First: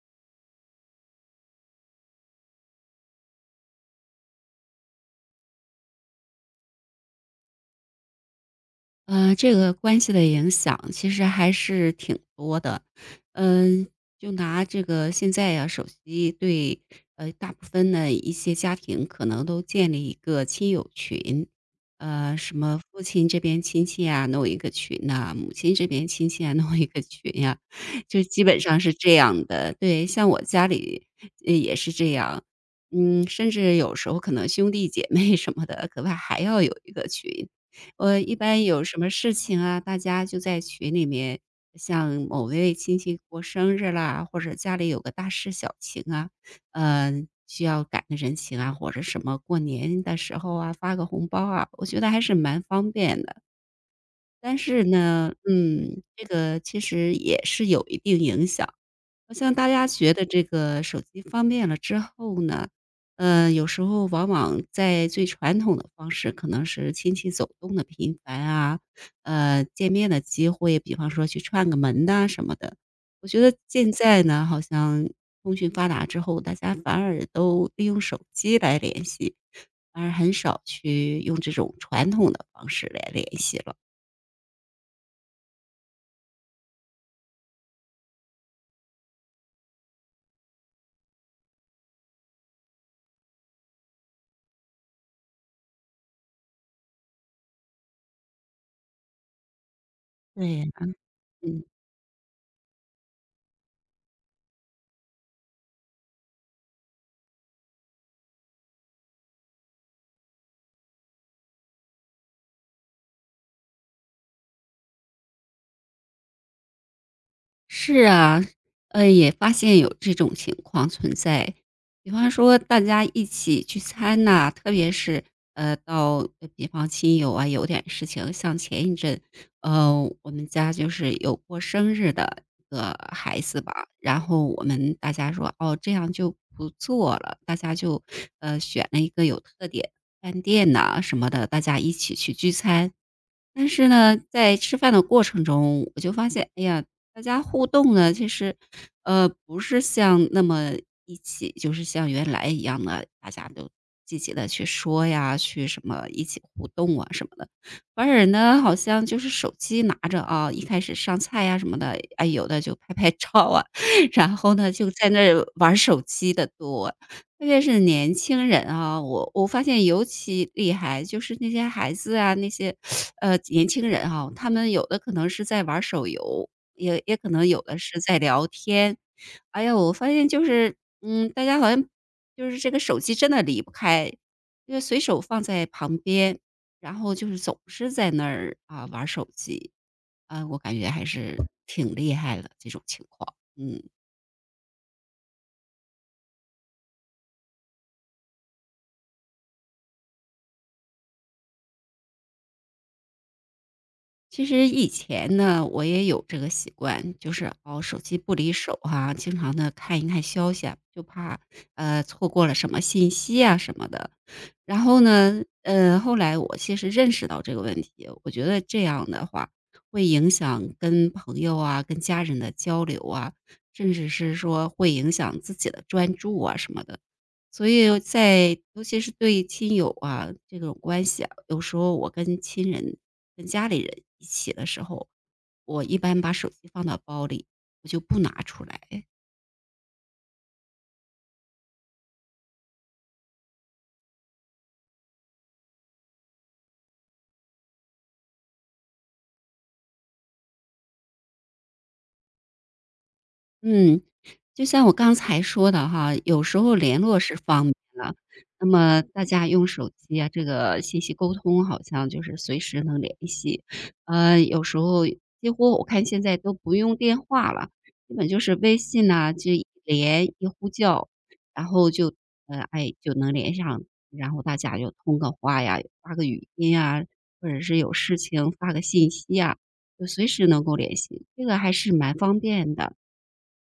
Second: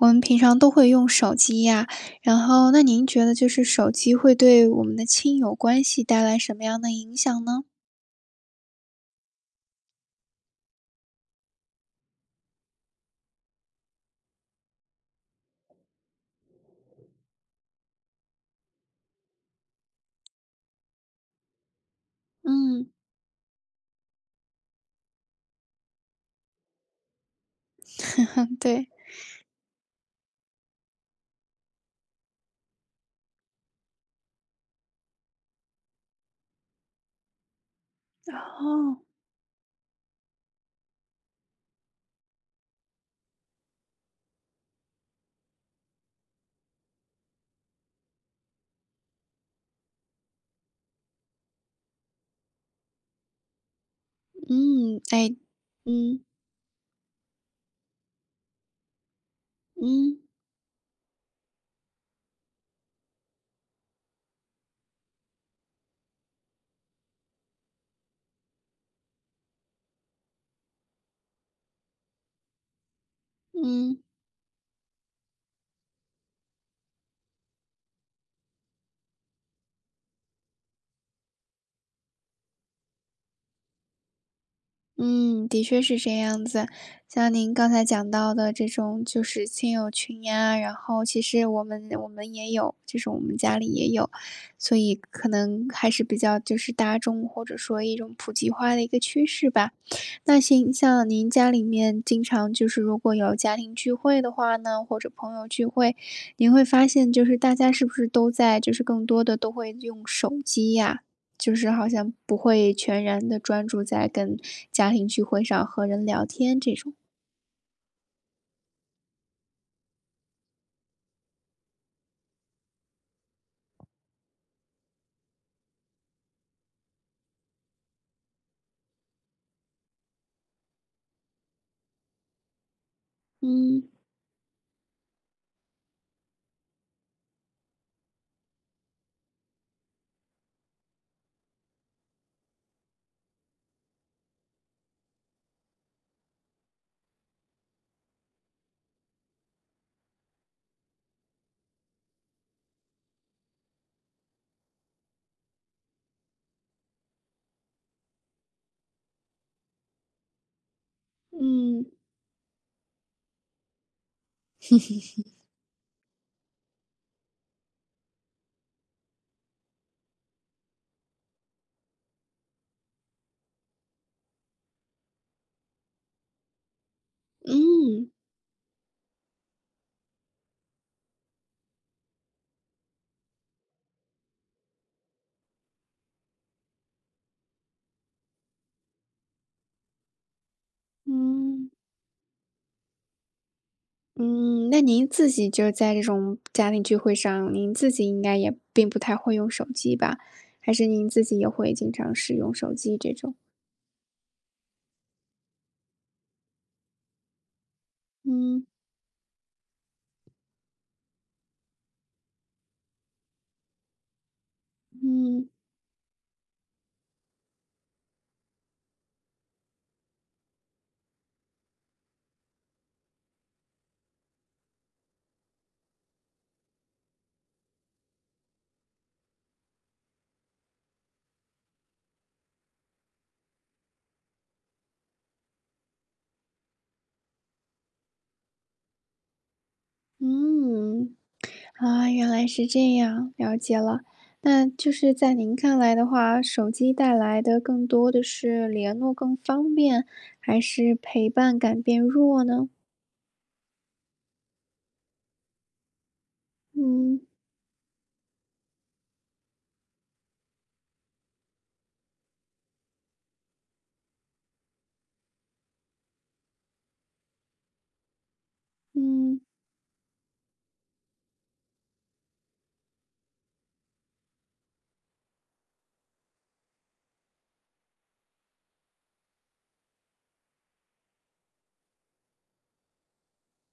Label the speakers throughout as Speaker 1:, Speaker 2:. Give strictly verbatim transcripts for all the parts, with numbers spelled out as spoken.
Speaker 1: 我们平常都会用手机呀，然后那您觉得就是手机会对我们的亲友关系带来什么样的影响呢？
Speaker 2: 呃，这个关系的影响其实还是挺多的。嗯，就拿这个现在呀，手机对呃大部分的一些家庭可能都建立一个亲友群，呃，什么
Speaker 1: 嗯，
Speaker 2: 父亲这边亲戚啊弄一个群呐、母亲这边亲戚啊弄一个群呀、就基本上
Speaker 1: 对，
Speaker 2: 是这样的。对，像我家里呃也是这样。嗯，甚至有时候可能兄弟姐妹什么的，格外还要有一个群，我一
Speaker 1: 然
Speaker 2: 般有什
Speaker 1: 后
Speaker 2: 么事情啊，大家就在群里面，像某位亲戚过生日啦，或者家里有个大事小情啊，呃，需要赶个人情啊，或者什么过年的时候啊，发个红包啊，我觉得还是蛮方便的。但是
Speaker 1: 嗯，
Speaker 2: 呢，
Speaker 1: 哎，
Speaker 2: 嗯，
Speaker 1: 嗯，
Speaker 2: 这个其实也是有一定影响。好像大家觉
Speaker 1: 嗯，
Speaker 2: 得这个手机方便了之后呢，呃，有时候往往在最传统的方式，可能是亲戚走动的频繁啊，呃，见面的机会，比方说去串个门呐、什么的。我觉得现
Speaker 1: 嗯，
Speaker 2: 在呢，好像通讯发达之后，大家反而都利用手机来联系，反而很少去用这种传统的方式来联系了。
Speaker 1: 嗯，的确是这样子。像您刚才讲到的这种就是亲友群呀，然后其实我们我们也有，就是我们家里也有，所以可能还是比较就是大众或者说一种普及化的一个趋势吧。那
Speaker 2: 对呀。
Speaker 1: 行，像您家里
Speaker 2: 嗯。
Speaker 1: 面经常就是如果有家庭聚会的话呢，或者朋友聚会，您会发现就是大家是不是都在就是更多的都会用手机呀？就是好像不会全然的专注在跟家庭聚会上和人聊天这种。
Speaker 2: 是啊，呃，也发现有这种情况存在。比方说大家一起聚餐呐，特别是，呃，到呃比方亲友啊，有点事情，像前一阵，呃，我们家就是有过生日的一个孩子
Speaker 1: 嗯，
Speaker 2: 吧，然后我们大家说："哦，这样就不做了。"大家就，呃，选了一个有特点饭店呐什么的，大家一起去聚餐。但是呢，在吃饭的过程中，我就发现，哎呀，大家互动呢，其实，呃，不是像那么一起，就是像原来一样的，大家都积极的去说呀，去什么一起互动啊什么的，反而呢，好像就是手机拿着啊，一开始上菜呀、什么
Speaker 1: 嗯，
Speaker 2: 的，哎，有的就拍拍照啊，然后呢，就在那儿玩手机的多，特别是年轻人啊，我我发现尤其厉害，就是那些孩子啊，那些呃，年轻人哈，他们有的可能是在玩儿手游，也也可能有的是
Speaker 1: 嗯，
Speaker 2: 在聊天。哎呀，我发现就是，嗯，大家好像就是这个手机真的离不开，因为随手放在旁边，然后就是总是在那儿啊玩儿手机，啊，我感觉还是
Speaker 1: 嗯，
Speaker 2: 挺厉害的这种情况，嗯。
Speaker 1: 嗯，那您自己就是在这种家庭聚会上，您自己应该也并不太会用手机吧？还是您自己也会经常使用手机这种？
Speaker 2: 其实以前呢，我也有这个习惯，就是哦，手机不离
Speaker 1: 嗯
Speaker 2: 手哈、经常的看一看消息啊，就怕呃错过了什么信息啊什么的。然后呢，
Speaker 1: 嗯
Speaker 2: 呃，后来我其实认识到这个问题，我觉得这样的话会影响跟朋友啊、跟家人的交流啊，甚至是说会影响自己的专注啊什么的。所以在尤其是对亲友啊，这种关系啊，有时候我跟亲人、跟家里人一起的时候，我一般把手机放到包里，我就不拿出来。
Speaker 1: 嗯，啊，原来是这样，了解了。那就是在您看来的话，手机带来的更多的是联络更方便，还是陪伴感变弱呢？
Speaker 2: 嗯，就像我刚才说的哈，有时候联络
Speaker 1: 嗯
Speaker 2: 是方便了，那么大家用手机啊，这个信息沟通好像就是随时能联系。呃，有时候几乎我看现在都不用电话了，基本就是微信呐，
Speaker 1: 嗯
Speaker 2: 就一连一呼叫，然后就呃，哎，就能连上，然后大家就通个话呀，发个语音啊，或者是有事情发个信息啊，就随时能够联系，这个还是蛮方便的。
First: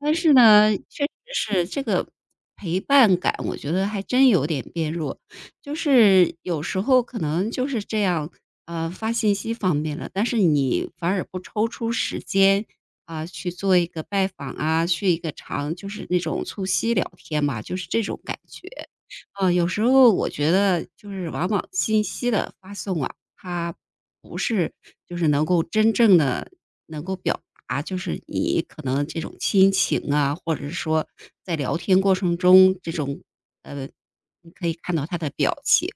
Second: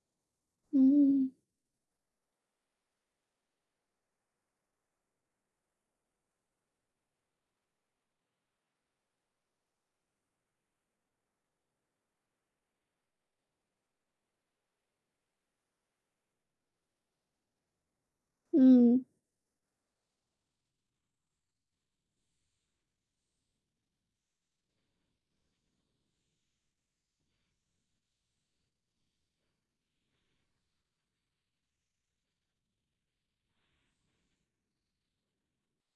Speaker 2: 但是呢，确
Speaker 1: 嗯
Speaker 2: 实是这个陪伴感，我觉得还真有点变弱。就是有时候可能就是这样，呃，发信息方便了，但是你反而不抽出时间啊，去做一个拜访啊，去一个长就是那种促膝聊天嘛，就是这种感觉。
Speaker 1: 嗯嗯
Speaker 2: 呃，有时候我觉得就是往往信息的发送啊，它不是就是能够真正的能够表达，就是你可能这种亲情啊，或者是说在聊天过程中这种呃，你可以看到他的表情，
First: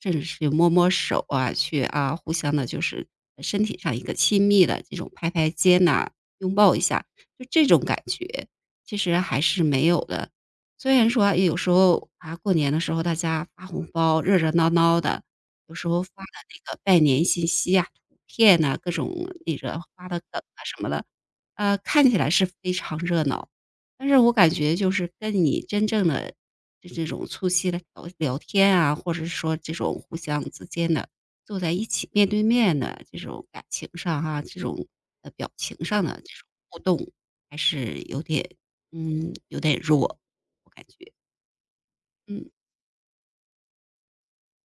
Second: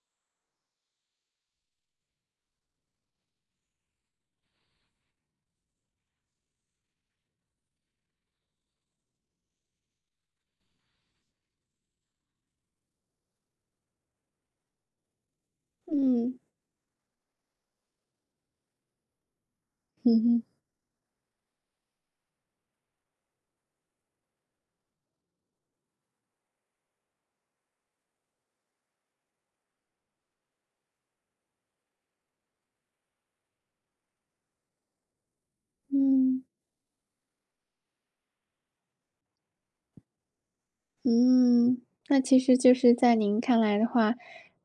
Speaker 2: 甚至是摸摸手啊，去啊，互相的，就是身体上一个亲密的这种拍拍肩呐，拥抱一下，就这种感觉其实还是没有的。虽然说有时候啊，过年的时候大家发红包热热闹闹的，有时候发
Speaker 1: 嗯
Speaker 2: 的
Speaker 1: 嗯。
Speaker 2: 那个拜年信息啊、图片呐、各种那个发的梗
Speaker 1: 嗯
Speaker 2: 啊什么的，呃，看起来是非常热闹，但是我感觉就是跟你真正的就这种促膝的聊聊天啊，或者是说这种互相之间的坐在一起面对面的这种感情上哈、这种呃表情上的这
Speaker 1: 嗯
Speaker 2: 种互动，还是有点嗯有点弱，我感觉
Speaker 1: 嗯，那其
Speaker 2: 嗯
Speaker 1: 实就是在您看来的话，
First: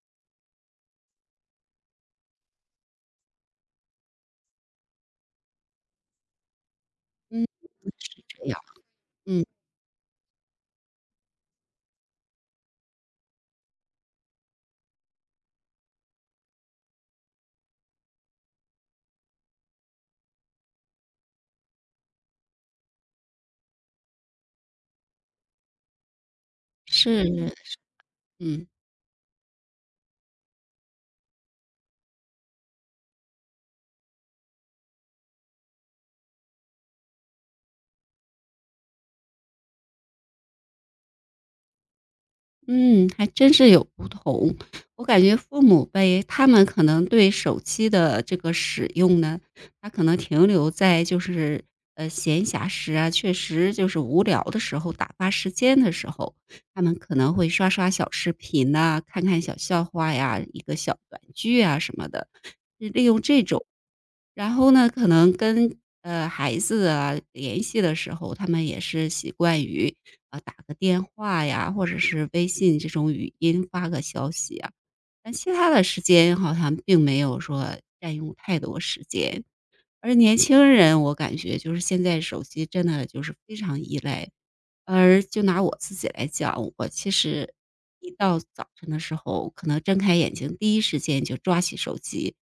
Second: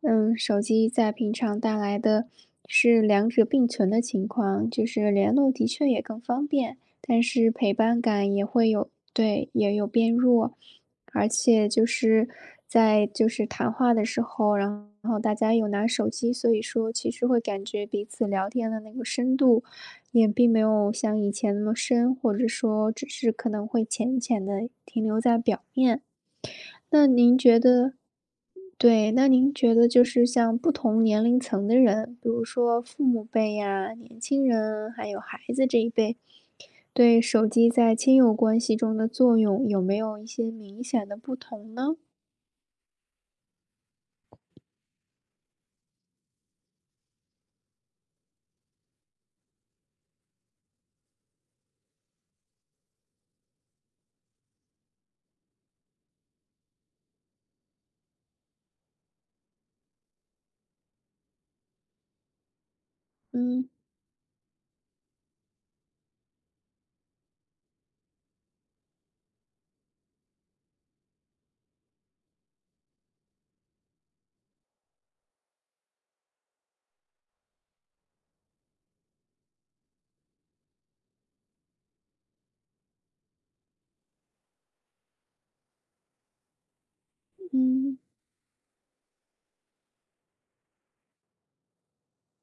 Speaker 1: 嗯，手机在平常带来的是两者并存的情况，就是联络的确也更方便，但是陪伴
Speaker 2: 是
Speaker 1: 感也
Speaker 2: 这样，
Speaker 1: 会有，
Speaker 2: 嗯
Speaker 1: 对，也有变弱，而且就是在就是谈话的时候，然后大家有拿手机，所以说其实会感觉彼此聊天的那个深度也并没有像以前那么深，或者说只是可能会浅浅的停留在表面。那您
Speaker 2: 是
Speaker 1: 觉得
Speaker 2: 嗯。
Speaker 1: 对，那您觉得就是像不同年龄层的人，比如说父母辈呀、年轻人，还有孩子这一辈，对手机在亲友关系中的作用有没有一些明显的不同呢？
Speaker 2: 嗯，还真是有不同。我感觉父母辈他们可能对手机的这个使用呢，他可能停留在就是呃闲暇时啊，确实就是无聊的时候、打发时间的时候，他们可能会刷刷小视频呐、看看小笑话呀、一个小短剧啊什么的，利用这种。
Speaker 1: 嗯
Speaker 2: 然后呢，可能跟呃孩子啊联系的时候，他们也是习惯于啊、呃打个电话呀，或者是微信这种语音发个消息啊。但其他的时间好像并没有说占用太多时间。而年轻人，我感觉就是现在手机真的就是非常依赖。而就拿我自己来讲，我其实
Speaker 1: 嗯
Speaker 2: 一到早晨的时候，可能睁开眼睛第一时间就抓起手机。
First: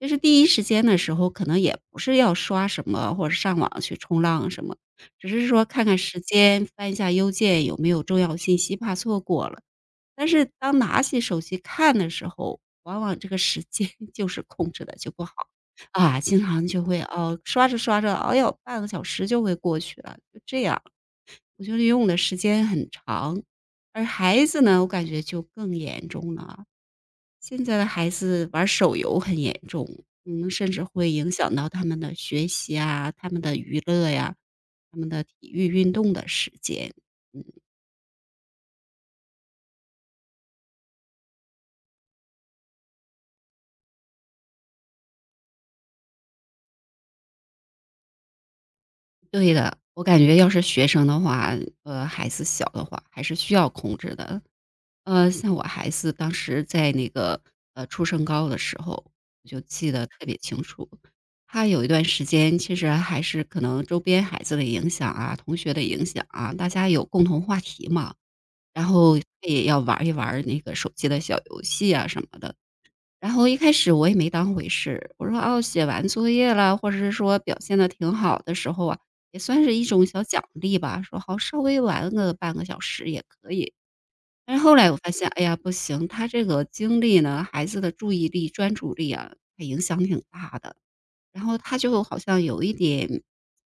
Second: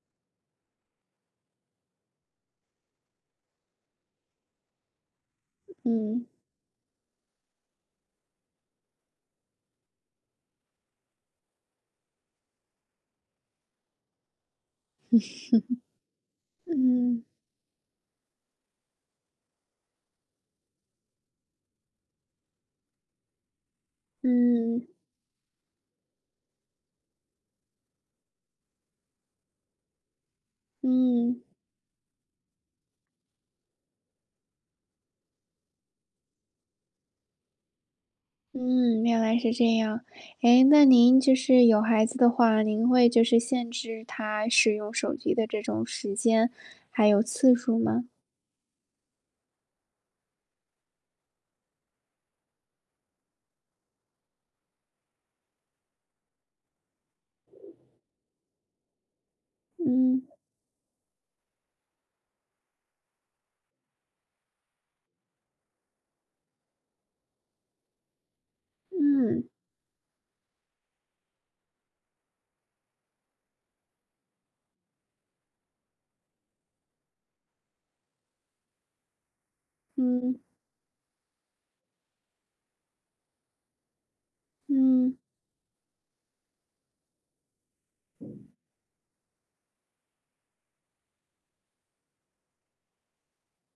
Speaker 2: 就是第一时间的时候，可能也不是要刷什么或者上网去冲浪什么，只是说看看时
Speaker 1: 嗯
Speaker 2: 间，翻一下邮件有没有重要信息，怕错过了。但是当拿起手机看的时候，往往这个时间 就是控制的就不好。啊，经常就会
Speaker 1: 嗯
Speaker 2: 哦，刷着刷着，哎呦，半个小时就会过去了，就这样，我觉得用的时间很长。而孩子呢，
Speaker 1: 嗯
Speaker 2: 我感觉就更严重了啊，现在的孩子玩手游很严重，嗯，甚至会影
Speaker 1: 嗯
Speaker 2: 响到他们的学习啊、他们的娱乐呀、他们的体育运动的时间。嗯，
Speaker 1: 嗯，原来是这样。哎，那您就是有孩子的话，您会就是限制他使用手机的这种时间还有次数吗？
Speaker 2: 对的，我感觉要是学生的话，呃，孩子小的话，还是需要控制的。呃，像我孩子当时在那个，呃，初升高的时候，我就记得
Speaker 1: 嗯。
Speaker 2: 特别清楚。他有一段时间其实还是可能周边孩子的影响啊，同学的影响啊，大家有共同话题嘛，然后他
Speaker 1: 嗯
Speaker 2: 也要玩一玩那个手机的小游戏啊什么的。然后一开始我也没当回事，我说："哦，写完作业了，或者是说表现的挺好的时候啊，也算是一种小
Speaker 1: 嗯
Speaker 2: 奖励吧。"说："好，稍微玩个半个小时也可以。"但是后来我发
Speaker 1: 嗯
Speaker 2: 现，哎呀，不行，他这个精力呢，孩子的注意力、专注力啊，他影响挺大的。然后他就好像有一点，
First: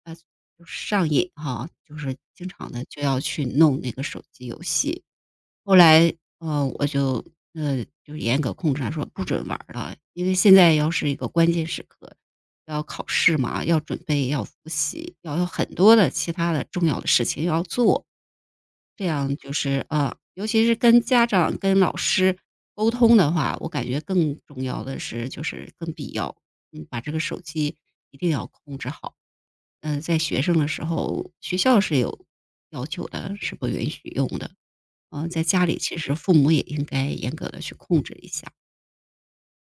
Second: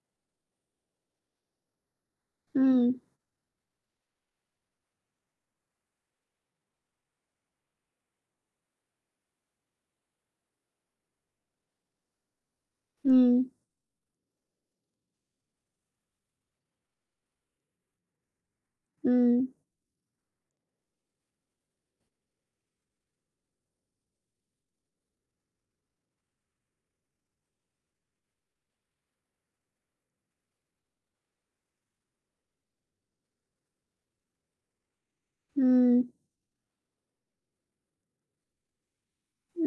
Speaker 2: 呃，就是上瘾哈、就是经常的
Speaker 1: 嗯
Speaker 2: 就要去弄那个手机游戏。后来，呃，我就呃就严格控制他说不准玩儿了，因为现在要是一个关键时刻，要考试
Speaker 1: 嗯嗯
Speaker 2: 嘛，要准备，要复习，要有很多的其他的重要的事情要做。这样
Speaker 1: 嗯
Speaker 2: 就是啊，尤其是跟家长、跟老师沟通的话，我感觉更重要的是，就是更必要，嗯，把这个手机一定要控制好。嗯，在学生的时候，学校是有要求的，是不允许用的。嗯、在家里其
Speaker 1: 嗯
Speaker 2: 实父母也应该严格的去控制一下。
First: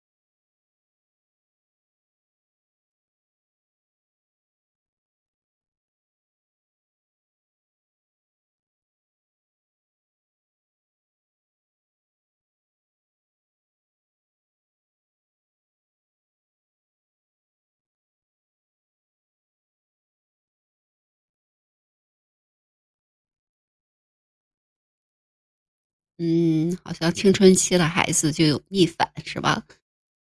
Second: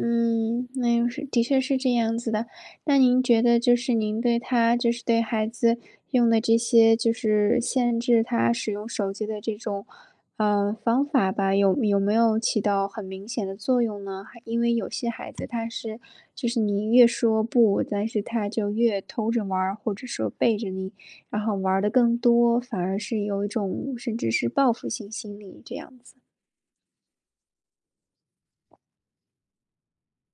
Speaker 1: 嗯，那又是的确是这样子的。那您觉得就是您对他就是对孩子用的这些就是限制他使用手机的这种，呃，方法吧，有有没有起到很明显的作用呢？还因为有些孩子他是就是你越说不，但是他就越偷着玩儿，或者说背着你，然后玩的更多，反而是有一种甚至是报复性心理这样子。
Speaker 2: 嗯，好像青春期的孩子就有逆反，是吧？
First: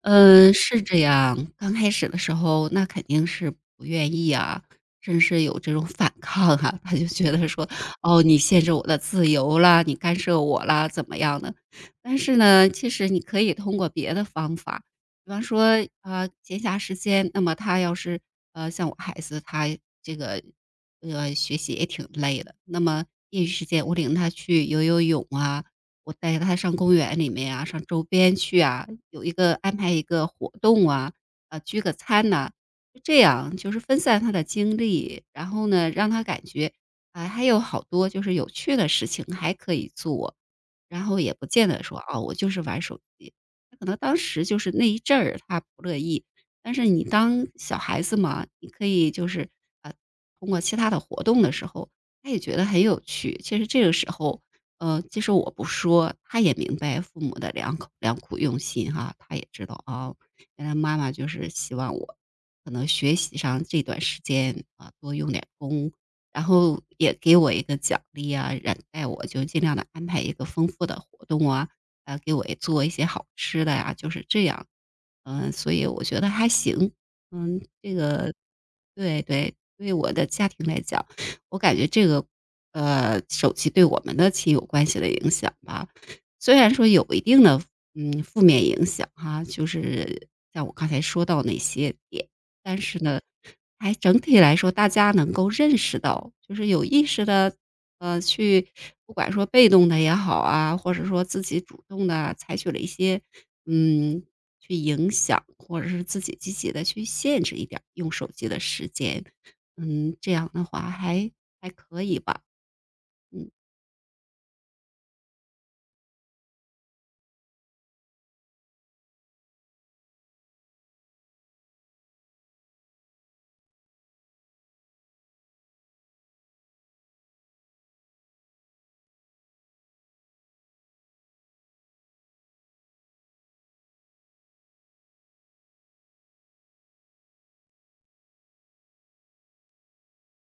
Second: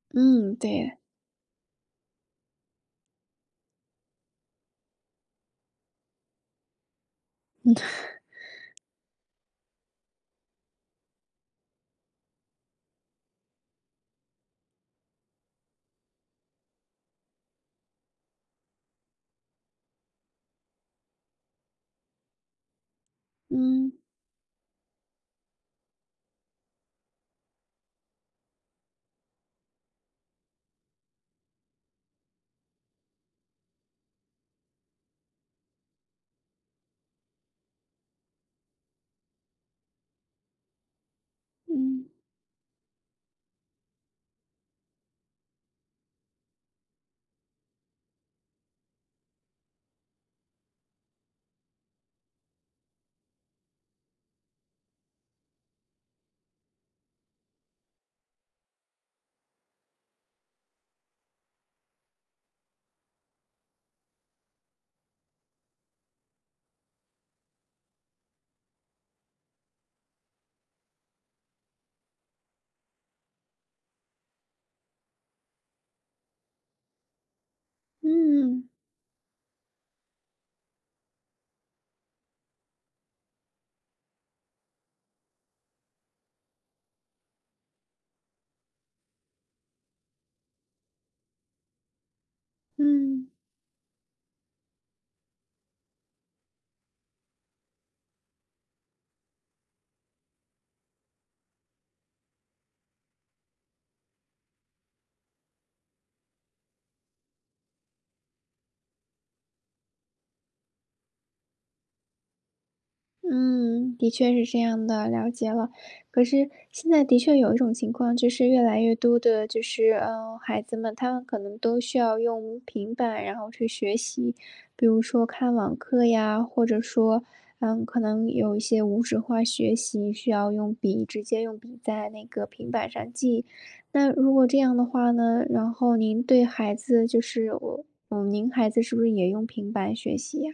Speaker 2: 嗯，
Speaker 1: 嗯，
Speaker 2: 是
Speaker 1: 对，
Speaker 2: 这样。刚开始的时候，那肯定是不愿意啊，甚至有这种反抗啊。他就觉得说：“哦，你限制我的自由啦，你干涉我啦，怎么样的？”但是呢，其实你可以通过别的方法，比方说，呃，闲暇时间，那么他要是呃，像我孩子，他这个，呃，学习也挺累的，那么业余时间
Speaker 1: 嗯，
Speaker 2: 我领他去游游泳啊，我带他上公园里面啊，上周边去啊，有一个安排一个活动啊，啊聚个餐呐、就这样，就是分散他的精力，然后呢，让他感觉啊，还有好多就是有趣的事情还可以做，然后也不见
Speaker 1: 嗯，
Speaker 2: 得说
Speaker 1: 嗯。
Speaker 2: 哦，我就是玩手机。他可能当时就是那一阵儿他不乐意，但是你当小孩子嘛，你可以就是，呃，通过其他的活动的时候，他也觉得很有趣。其实这个时候，呃，其实我不说，他也明白父母的良苦良苦用心哈，他也知道啊，原来妈妈就是希望我可能学习上这段时间啊多用点功，然后也给我一个奖励啊，然带我就尽量的安排一个丰富的活动啊，呃，给我也做一些好吃的呀、就是这样。嗯、所以我觉得还行，嗯，这个
Speaker 1: 嗯
Speaker 2: 对对，对我的家庭来讲，我感觉这个，呃，手机对我们的亲友关系的影响吧，虽然说有一定的，嗯，负面影响哈，就是像我刚才说到那些点，但是呢，
Speaker 1: 嗯，
Speaker 2: 还整体来说，大家能够认识到，就是有意识的，呃，去不管说被动的也好啊，或者说自己主动的采取了一些，嗯，去影响，或者是自己积极的去限制一点儿用手机的时间。嗯，这样的话还还可以吧。
Speaker 1: 嗯，的确是这样的，了解了。可是现在的确有一种情况，就是越来越多的，就是嗯呃，孩子们他们可能都需要用平板，然后去学习，比如说看网课呀，或者说，嗯，可能有一些无纸化学习需要用笔，直接用笔在那个平板上记。那如果这样的话呢，然后您对孩子就是我，嗯，您孩子是不是也用平板学习呀？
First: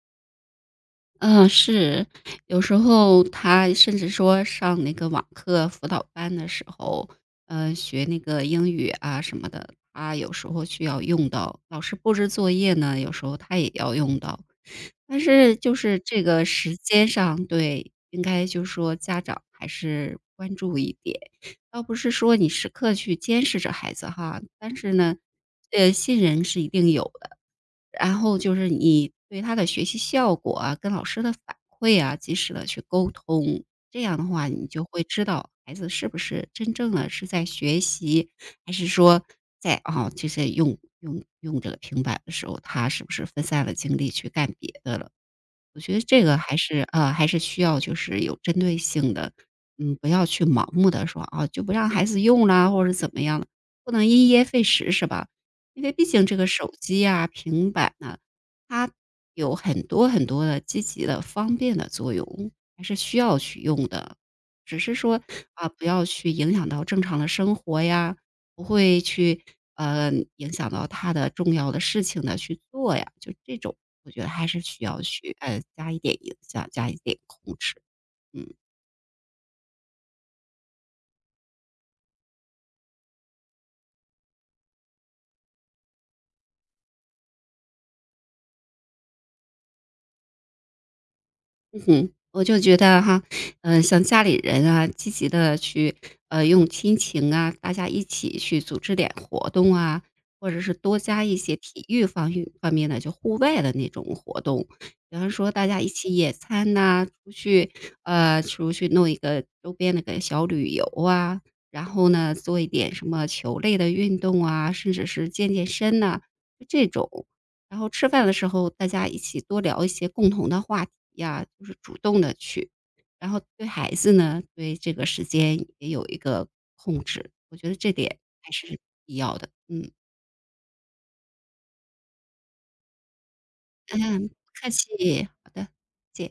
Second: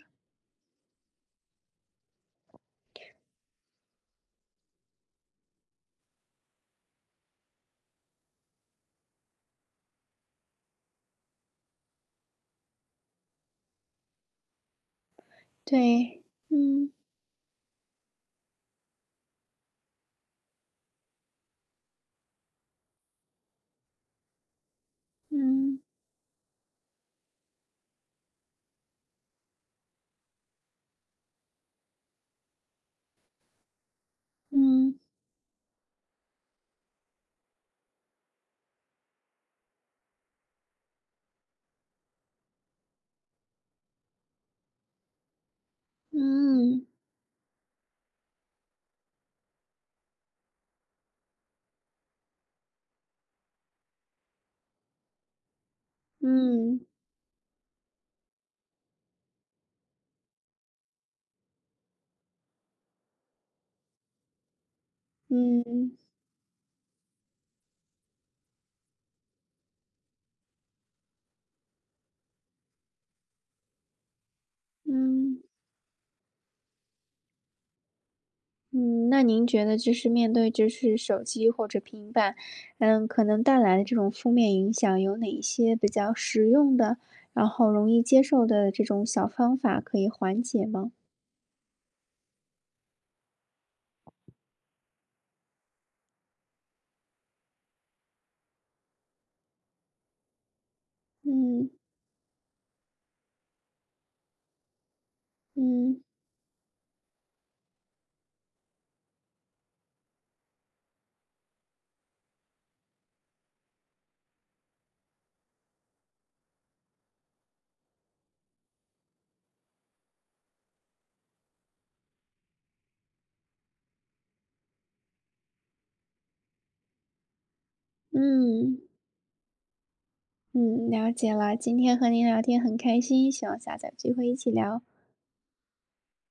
Speaker 2: 嗯，是，有时候他甚至说上那个网课辅导班的时候，呃，学那个英语啊什么的，他有时候需要用到，老师布置作业呢，有时候他也要用到。但是就是这
Speaker 1: 对，
Speaker 2: 个时
Speaker 1: 嗯。
Speaker 2: 间上，对，应该就说家长还是关注一点，倒不是说你时刻去监视着孩子哈，但是呢，
Speaker 1: 嗯
Speaker 2: 呃，信任是一定有的。然后就是你对他的学习效果啊，跟老师的反馈啊，及时的去沟通，这样的话你就
Speaker 1: 嗯
Speaker 2: 会知道孩子是不是真正的是在学习，还是说在啊，就是用用用这个平板的时候，他是不是分散了精力去干别的了。我觉得这个还是，
Speaker 1: 嗯
Speaker 2: 呃，还是需要就是有针对性的，嗯，不要去盲目的说，啊，就不让孩子用啦，或者怎么样的不能因噎废食是吧？因为毕竟这个手
Speaker 1: 嗯
Speaker 2: 机呀、平板呢，它有很多很多的积极的、方便的作用，还是需要去用的。只是说，啊，不
Speaker 1: 嗯
Speaker 2: 要去影响到正常的生活呀，不会去，呃，影响到他的重要的事情的去做呀，就这种。我觉得还是需要去，
Speaker 1: 嗯
Speaker 2: 呃，加一点影响，加一点控制。嗯
Speaker 1: 嗯，那您觉得就是面对就是手机或者平板，嗯，可能带来的这种负面影响有哪一些比较实用的，然后容易接受的这种小方法可以缓解吗？
Speaker 2: 哼，我就觉得哈，嗯，像家里人啊，积极的去，呃，用亲情啊，大家一起去组织点活动啊，或者是多加一些
Speaker 1: 嗯
Speaker 2: 体育方面方面的，就户外的那种活动。比方说大家一
Speaker 1: 嗯
Speaker 2: 起野餐呐，出去，呃，出去弄一个周边那个小旅游啊，然后呢，做一点什么球类的运动啊，甚至是健健身呐，就这种。然后吃饭的时候，大家一起多聊一些共同的话题呀，就是主动的去。然后对孩子呢，对这个时间也有一个控制，我觉得这点还
Speaker 1: 嗯
Speaker 2: 是必要的。嗯，
Speaker 1: 嗯，了解了。今天和您聊天很开心，希望下次有机会
Speaker 2: 嗯，
Speaker 1: 一
Speaker 2: 不
Speaker 1: 起
Speaker 2: 客
Speaker 1: 聊。
Speaker 2: 气，好的，谢谢。